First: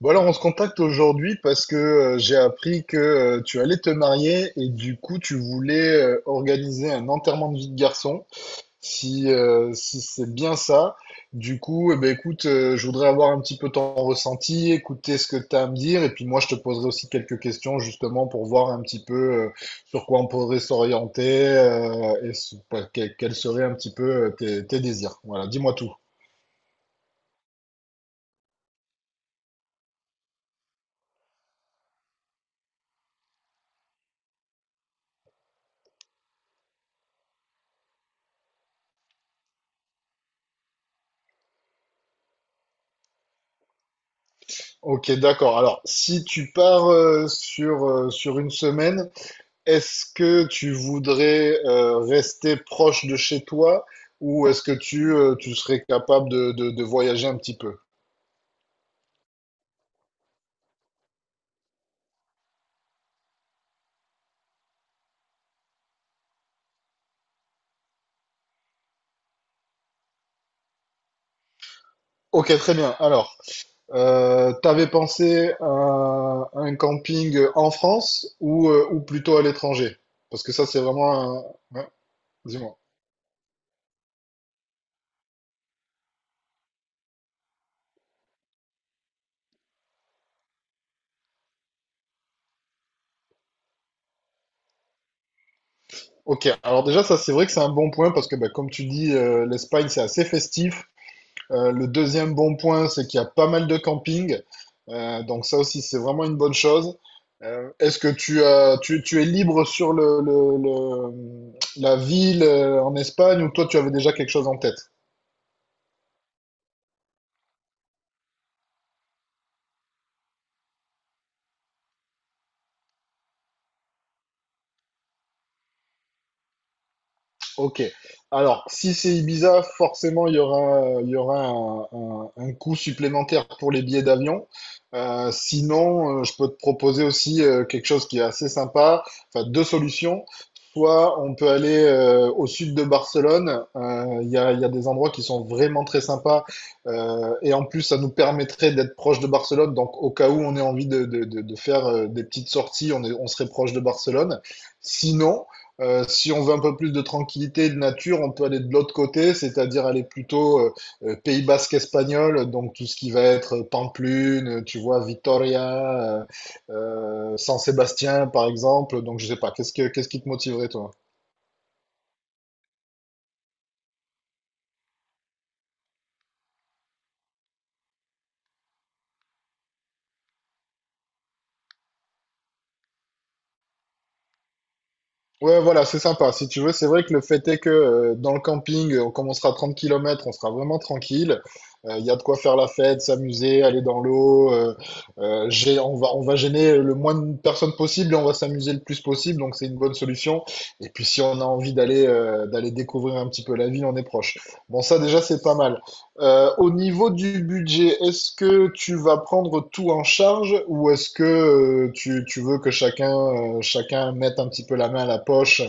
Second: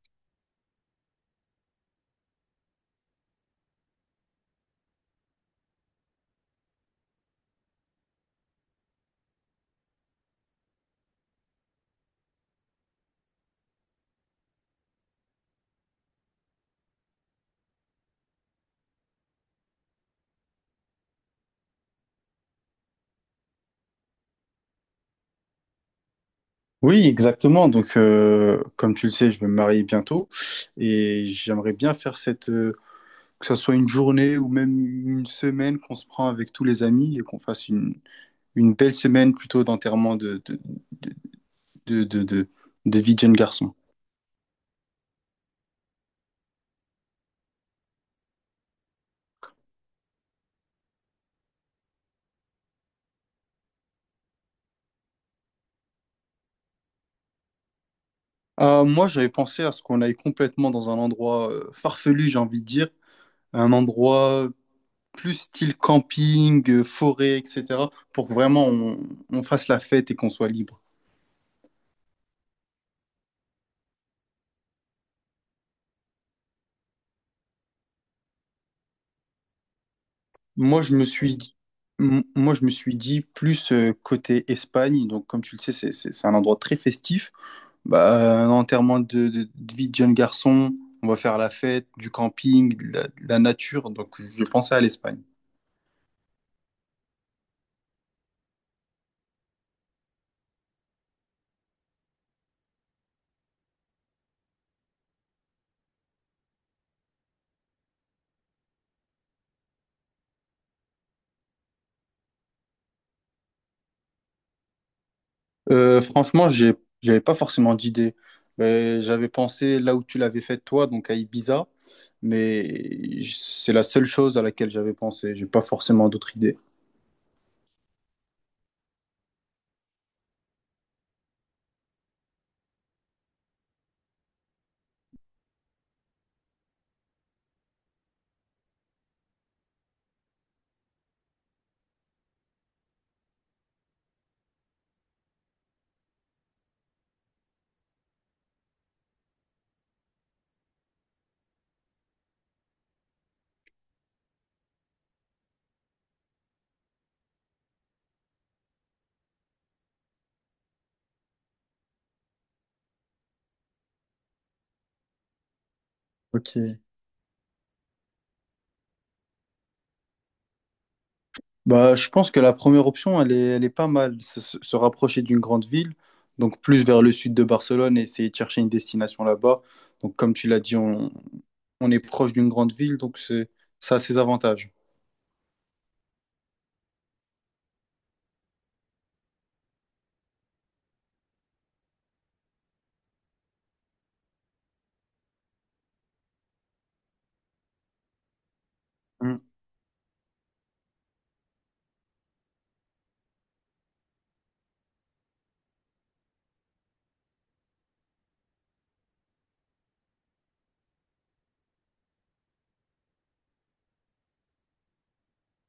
Bon alors on se contacte aujourd'hui parce que j'ai appris que tu allais te marier et du coup tu voulais organiser un enterrement de vie de garçon, si, si c'est bien ça. Du coup, eh ben, écoute, je voudrais avoir un petit peu ton ressenti, écouter ce que tu as à me dire et puis moi je te poserai aussi quelques questions justement pour voir un petit peu euh, sur quoi on pourrait s'orienter, quels seraient un petit peu tes désirs. Voilà, dis-moi tout. Oui, exactement. Donc, comme tu le sais, je vais me marier bientôt et j'aimerais bien faire cette, que ce soit une journée ou même une semaine qu'on se prend avec tous les amis et qu'on fasse une belle semaine plutôt d'enterrement de, de, de, de- de vie de jeune garçon. Ok, d'accord. Alors, si tu pars sur, sur une semaine, est-ce que tu voudrais rester proche de chez toi ou est-ce que tu, tu serais capable de voyager un petit peu? Moi, j'avais pensé à ce qu'on aille complètement dans un endroit farfelu, j'ai envie de dire, un endroit plus style camping, forêt, etc., pour que vraiment on fasse la fête et qu'on soit libre. Ok, très bien. Alors, t'avais pensé à un camping en France ou plutôt à l'étranger? Parce que ça, c'est Moi, je me vraiment suis un... dit, ouais, moi, je me dis-moi. suis dit plus côté Espagne. Donc, comme tu le sais, c'est un endroit très festif. Bah, un enterrement de vie de jeune garçon, on va faire la fête, du camping, de la nature. Donc, je pensais à l'Espagne. Ok, alors déjà, ça, c'est vrai que c'est un bon point parce que, bah, comme tu dis, l'Espagne, c'est assez festif. Le deuxième bon point, c'est qu'il y a pas mal de camping. Donc ça aussi, c'est vraiment une bonne chose. Est-ce que tu es libre sur le, la ville en Espagne ou toi, tu avais déjà quelque chose en tête? Franchement, j'avais pas forcément d'idée. Mais j'avais pensé là où tu l'avais fait toi, donc à Ibiza. Mais c'est la seule chose à laquelle j'avais pensé. J'ai pas forcément d'autres idées. Ok. Alors, si c'est Ibiza, forcément, il y aura un, un coût supplémentaire pour les billets d'avion. Sinon, je peux te proposer aussi quelque chose qui est assez sympa. Enfin, deux solutions. Soit on peut aller au sud de Barcelone. Il y a des endroits qui sont vraiment très sympas. Et en plus, ça nous permettrait d'être proche de Barcelone. Donc, au cas où on ait envie de faire des petites sorties, on serait proche de Barcelone. Sinon, si on veut un peu plus de tranquillité et de nature, on peut aller de l'autre côté, c'est-à-dire aller plutôt Pays basque espagnol, donc tout ce qui va être Pamplune, tu vois, Vitoria, Ok. San Sébastien par exemple. Donc je sais pas, qu'est-ce qui te motiverait toi? Bah, je pense que la première option, elle est pas mal. Se rapprocher d'une grande ville, donc plus vers le sud de Barcelone et essayer de chercher une destination là-bas. Donc, comme tu l'as dit, on est proche d'une grande ville, donc c'est, ça a ses avantages. Ouais, voilà, c'est sympa. Si tu veux, c'est vrai que le fait est que dans le camping, comme on sera à 30 kilomètres, on sera vraiment tranquille. Il y a de quoi faire la fête, s'amuser, aller dans l'eau. On va, on va gêner le moins de personnes possible et on va s'amuser le plus possible. Mm. Donc c'est une bonne solution. Et puis si on a envie d'aller d'aller découvrir un petit peu la ville, on est proche. Bon, ça déjà, c'est pas mal. Au niveau du budget, est-ce que tu vas prendre tout en charge ou est-ce que tu, tu veux que chacun, chacun mette un petit peu la main à la poche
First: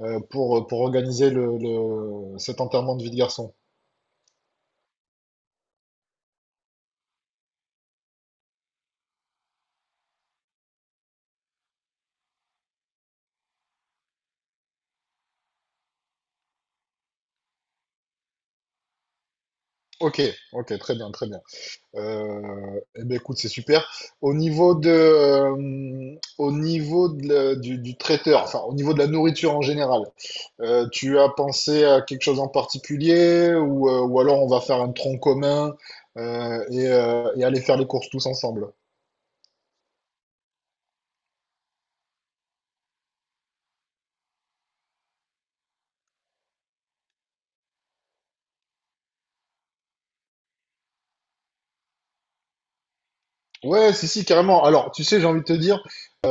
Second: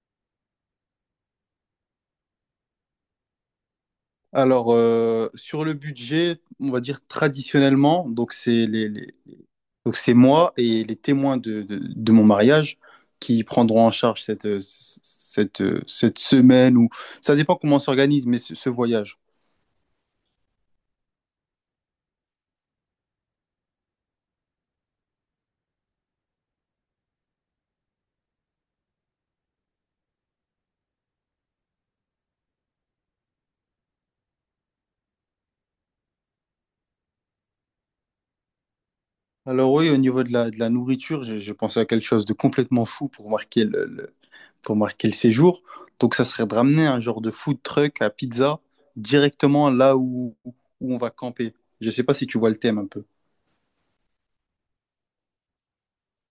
pour organiser le, cet enterrement de vie de garçon? Alors, sur le budget, on va dire traditionnellement, donc c'est moi et les témoins de mon mariage qui prendront en charge cette, cette, cette semaine ou ça dépend comment on s'organise, mais ce voyage. Ok, ok, très bien, très bien. Eh ben écoute, c'est super. Au niveau de, au niveau du traiteur, enfin au niveau de la nourriture en général, tu as pensé à quelque chose en particulier ou alors on va faire un tronc commun et aller faire les courses tous ensemble. Alors oui, au niveau de la nourriture, j'ai pensé à quelque chose de complètement fou pour marquer pour marquer le séjour. Donc ça serait de ramener un genre de food truck à pizza directement là où, où on va camper. Je sais pas si tu vois le thème un peu. Ouais, si, si, carrément. Alors, tu sais, j'ai envie de te dire,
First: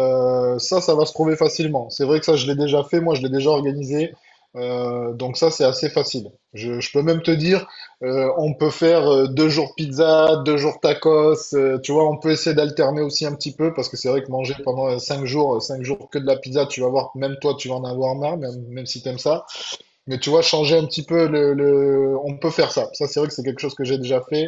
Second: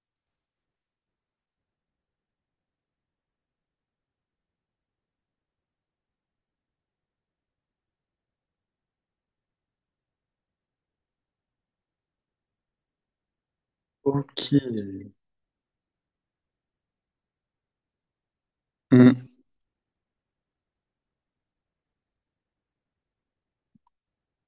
ça, ça va se trouver facilement. C'est vrai que ça, je l'ai déjà fait, moi, je l'ai déjà organisé. Donc ça, c'est assez facile. Je peux même te dire, on peut faire 2 jours pizza, 2 jours tacos. Tu vois, on peut essayer d'alterner aussi un petit peu parce que c'est vrai que Ok. manger pendant cinq jours que de la pizza, tu vas voir, même toi, tu vas en avoir marre, même, même si t'aimes Mm. ça. Mais tu vois, changer un petit peu le, on peut faire ça. Ça, c'est vrai que c'est quelque chose que j'ai déjà fait.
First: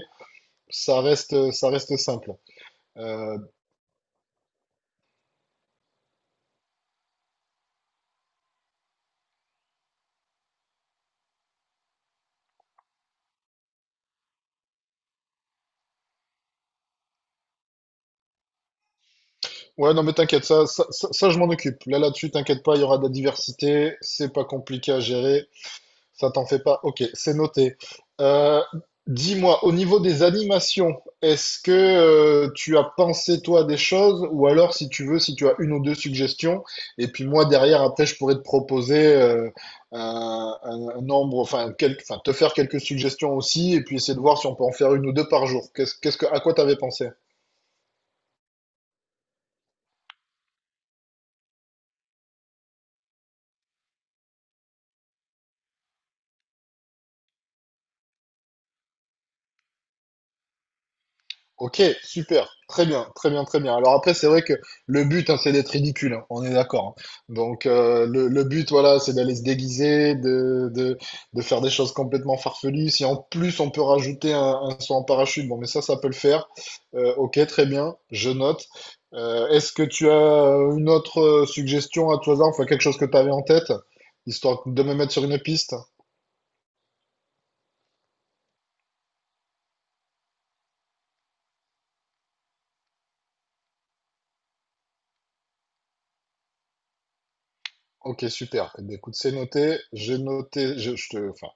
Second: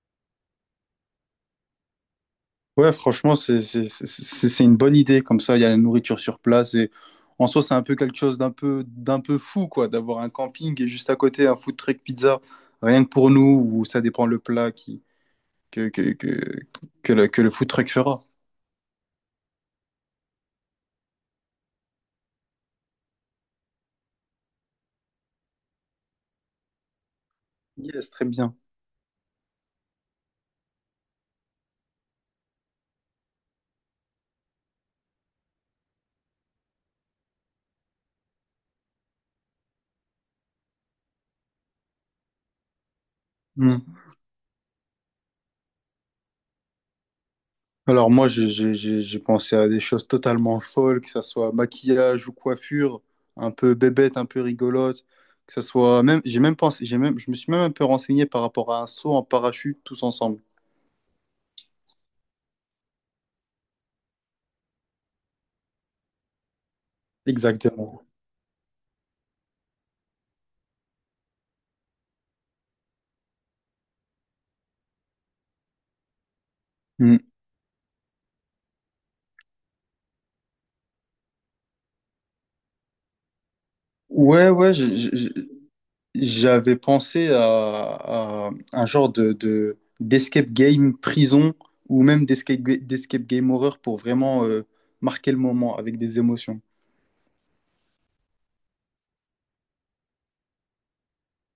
Ça reste simple. Ouais, franchement, Euh, c'est une bonne idée. Comme ça, il y a la nourriture sur place. Et en soi, c'est un peu quelque chose d'un peu fou, quoi, d'avoir un camping et juste à côté un food truck pizza, rien que pour nous, ou ça dépend le plat qui, que, que, que, que le food truck fera. ouais, non, mais t'inquiète, ça, je m'en occupe. Là, là-dessus, t'inquiète pas, il y aura de la diversité. C'est pas compliqué à gérer. Ça t'en fait pas? Ok, c'est noté. Yes, très bien. Euh, Dis-moi, au niveau des animations, est-ce que tu as pensé toi des choses, ou alors si tu veux, si tu as une ou deux suggestions, et puis moi derrière après je pourrais te proposer un nombre, enfin, enfin, te faire quelques suggestions aussi, Hmm. et puis essayer de voir si on peut en faire une ou deux par jour. À quoi t'avais pensé? Alors moi, j'ai pensé à des choses totalement folles, que ça soit maquillage ou coiffure, un peu bébête, un peu rigolote, que ça soit même, j'ai même pensé, j'ai même, je me suis même un peu renseigné par rapport à un saut en parachute tous ensemble. Ok, super, très bien, très bien, très bien. Alors après, c'est vrai que le but, hein, c'est d'être ridicule, hein, on est d'accord. Hein. Donc Exactement. Le but, voilà, c'est d'aller se déguiser, de faire des choses complètement farfelues. Si en plus on peut rajouter un saut en parachute, bon, mais ça peut le faire. Hmm. Ok, très bien, je note. Est-ce que tu as une autre suggestion à tout hasard, enfin quelque chose que tu avais en tête, Ouais, histoire ouais, de me mettre sur une piste? j'avais pensé à un genre d'escape game prison ou même d'escape game horreur pour vraiment marquer le moment avec des émotions. Ok, super. Eh bien, écoute, c'est noté. J'ai noté, enfin,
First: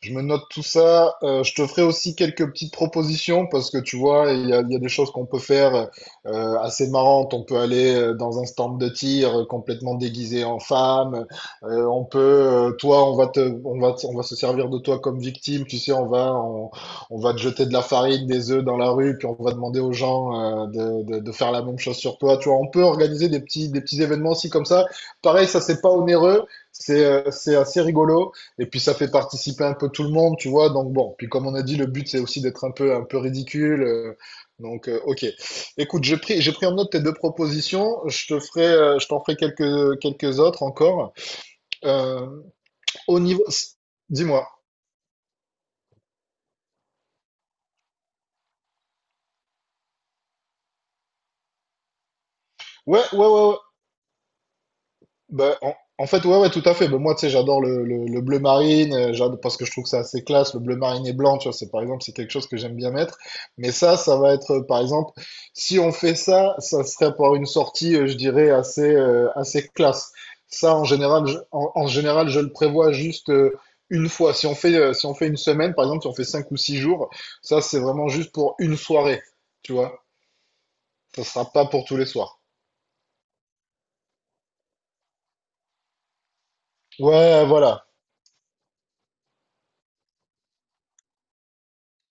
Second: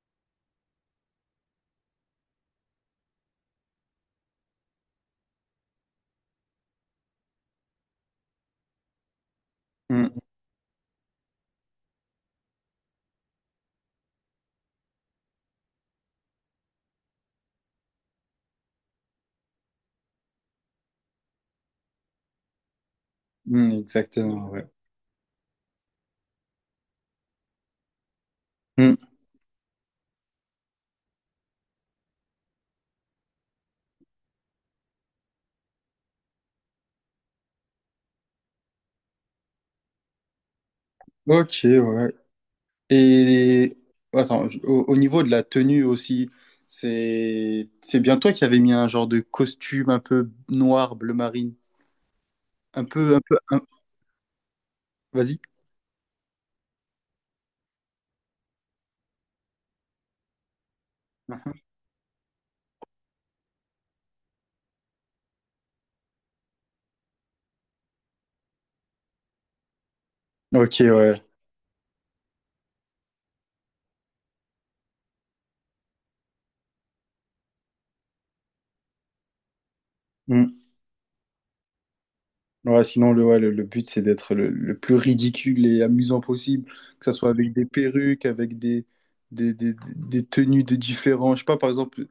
je me note tout ça. Je te ferai aussi quelques petites propositions parce que tu vois, il y a des choses qu'on peut faire assez marrantes. On peut aller dans un stand de tir complètement Mm, déguisé en femme. On peut, toi, on va se servir de toi comme victime. Tu sais, on va te jeter de la farine, des œufs dans la rue, puis on va demander aux gens de faire la même chose sur toi. Tu vois, on peut organiser mm, des petits événements exactement, aussi comme ouais. ça. Pareil, ça c'est pas onéreux, c'est assez rigolo. Et puis Mm. ça fait participer un peu tout le monde, tu vois. Donc bon, puis comme on a dit, le but c'est aussi d'être un peu ridicule. Ok. Écoute, j'ai pris en note tes deux propositions. Je te ferai, je t'en ferai quelques autres encore. Ok, ouais. Euh, Au niveau, Et dis-moi. attends, au, au niveau de la tenue aussi, c'est bien toi qui avais mis un genre de costume un peu noir, bleu marine, un Ouais, peu, ouais, un peu, ouais, ouais. un- vas-y. Bah, en fait, ouais, ouais, tout à fait. Bah, moi, tu sais, j'adore le, le bleu marine, parce que je trouve que c'est assez classe. Le bleu marine et blanc, tu Mhm. vois, c'est par exemple, c'est quelque chose que j'aime bien mettre. Mais ça va être, par exemple, si on fait ça, ça serait pour une sortie, je dirais, assez, assez classe. Ça, Ok, en ouais. général, en général, je le prévois juste une fois. Si on fait, si on fait une semaine, par exemple, si on fait 5 ou 6 jours, ça, c'est vraiment juste pour une soirée, tu vois. Mm. Ça sera pas pour tous les soirs. Ouais, sinon, le but, c'est d'être le plus ridicule et amusant possible, que ça soit Ouais, avec des voilà. perruques, avec des tenues de différents, je sais pas, par exemple,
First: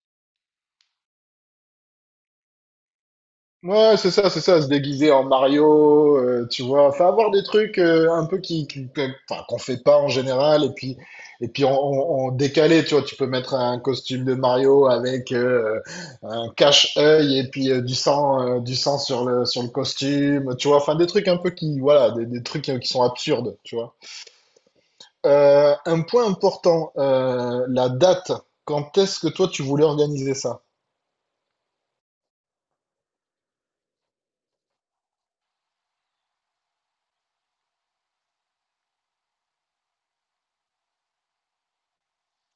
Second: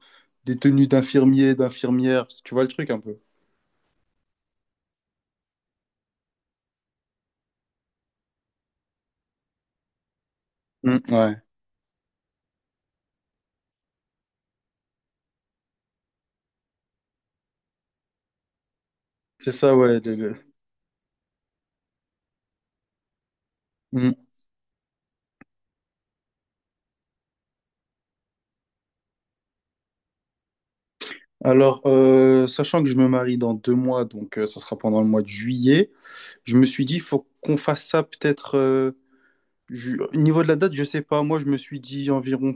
des tenues d'infirmiers, d'infirmières, tu vois le truc un peu. Ouais, c'est ça, se déguiser en Mario, tu vois, enfin avoir des trucs un peu qui, enfin, qu'on fait pas en général, Mm, ouais, et puis en décalé, tu vois, tu peux mettre un costume de Mario avec un cache-œil et puis du sang c'est sur le ça, ouais. Costume, tu vois, enfin des trucs un peu qui, voilà, des trucs qui sont absurdes, tu vois. Mm. Un point important, la date. Quand est-ce que toi tu voulais organiser ça? Alors, sachant que je me marie dans 2 mois, donc ça sera pendant le mois de juillet, je me suis dit, il faut qu'on fasse ça peut-être. Au niveau de la date, je sais pas, moi, je me suis dit environ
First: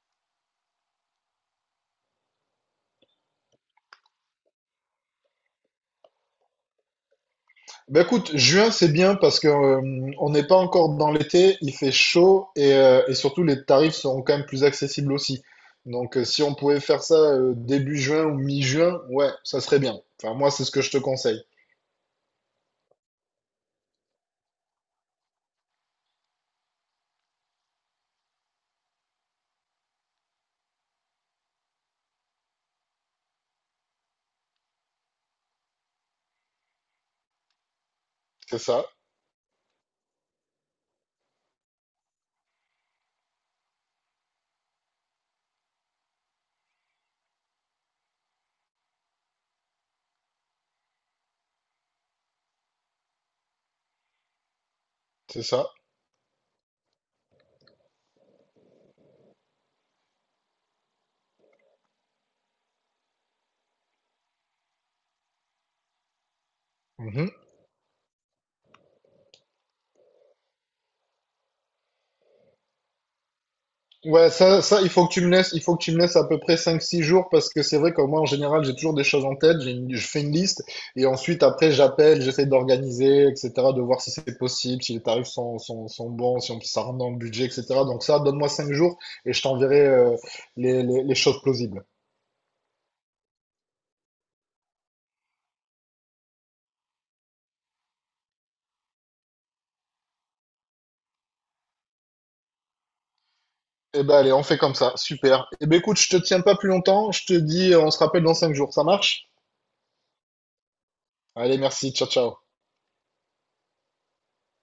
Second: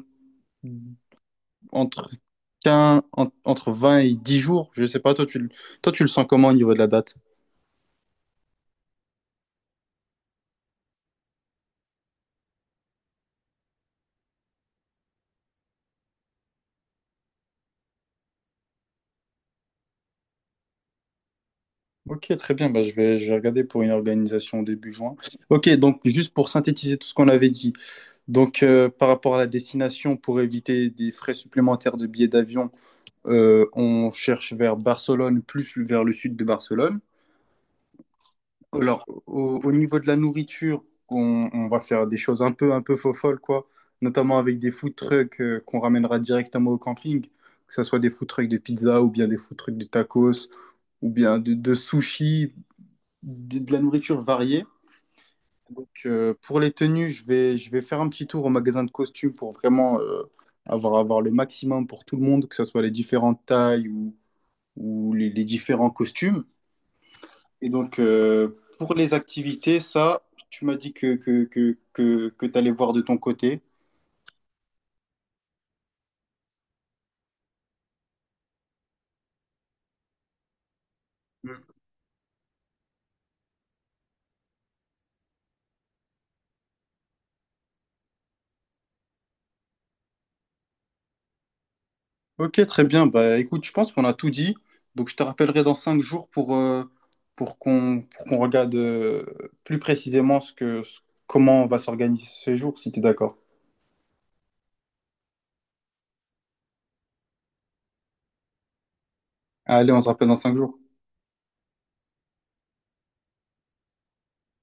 entre entre 20 et 10 jours. Je sais pas, toi, tu le sens comment au niveau de la date? Bah écoute, juin c'est bien parce que on n'est pas encore dans l'été, il fait chaud et surtout les tarifs seront quand même plus accessibles aussi. Donc si on pouvait faire ça début juin ou mi-juin, ouais, ça serait bien. Enfin moi c'est ce que je te conseille. Ok, très bien. Bah, je vais regarder pour une organisation début juin. Ok, donc juste pour synthétiser tout ce qu'on avait dit. Donc, par rapport à la destination, pour éviter des frais supplémentaires de billets d'avion, on cherche vers Barcelone, plus vers le sud de Barcelone. C'est ça, Alors, au, au niveau de la nourriture, on va faire des choses un peu folles, quoi. Notamment avec des food trucks qu'on ramènera directement au camping, que ce soit des food trucks de pizza ou bien des food trucks de tacos ou bien de sushi, de la nourriture variée. c'est ça. Donc, pour les tenues, je vais faire un petit tour au magasin de costumes pour vraiment avoir, avoir le maximum pour tout le monde, que ce soit les différentes tailles ou les différents costumes. Mhm. Et donc, pour les activités, ça, tu m'as dit que tu allais voir de ton côté. Ouais, ça, il faut que tu me laisses à peu près 5, 6 jours parce que c'est vrai que moi, en général, j'ai toujours des choses en tête, je fais une liste et ensuite, Mm. après, j'appelle, j'essaie d'organiser, etc., de voir si c'est possible, si les tarifs sont bons, si on, si ça rentre dans le budget, etc. Donc ça, donne-moi 5 jours et je t'enverrai les choses plausibles. Ok, très bien. Bah, écoute, je pense qu'on a tout dit. Donc, je te rappellerai dans 5 jours pour qu'on regarde plus précisément comment on va s'organiser ce jour, si tu es d'accord. Eh ben, allez, on fait comme ça, super. Eh ben, écoute, je te tiens pas plus longtemps, je te dis, on se rappelle dans 5 jours, ça marche? Allez, on se rappelle dans 5 jours. Allez, merci, ciao, ciao.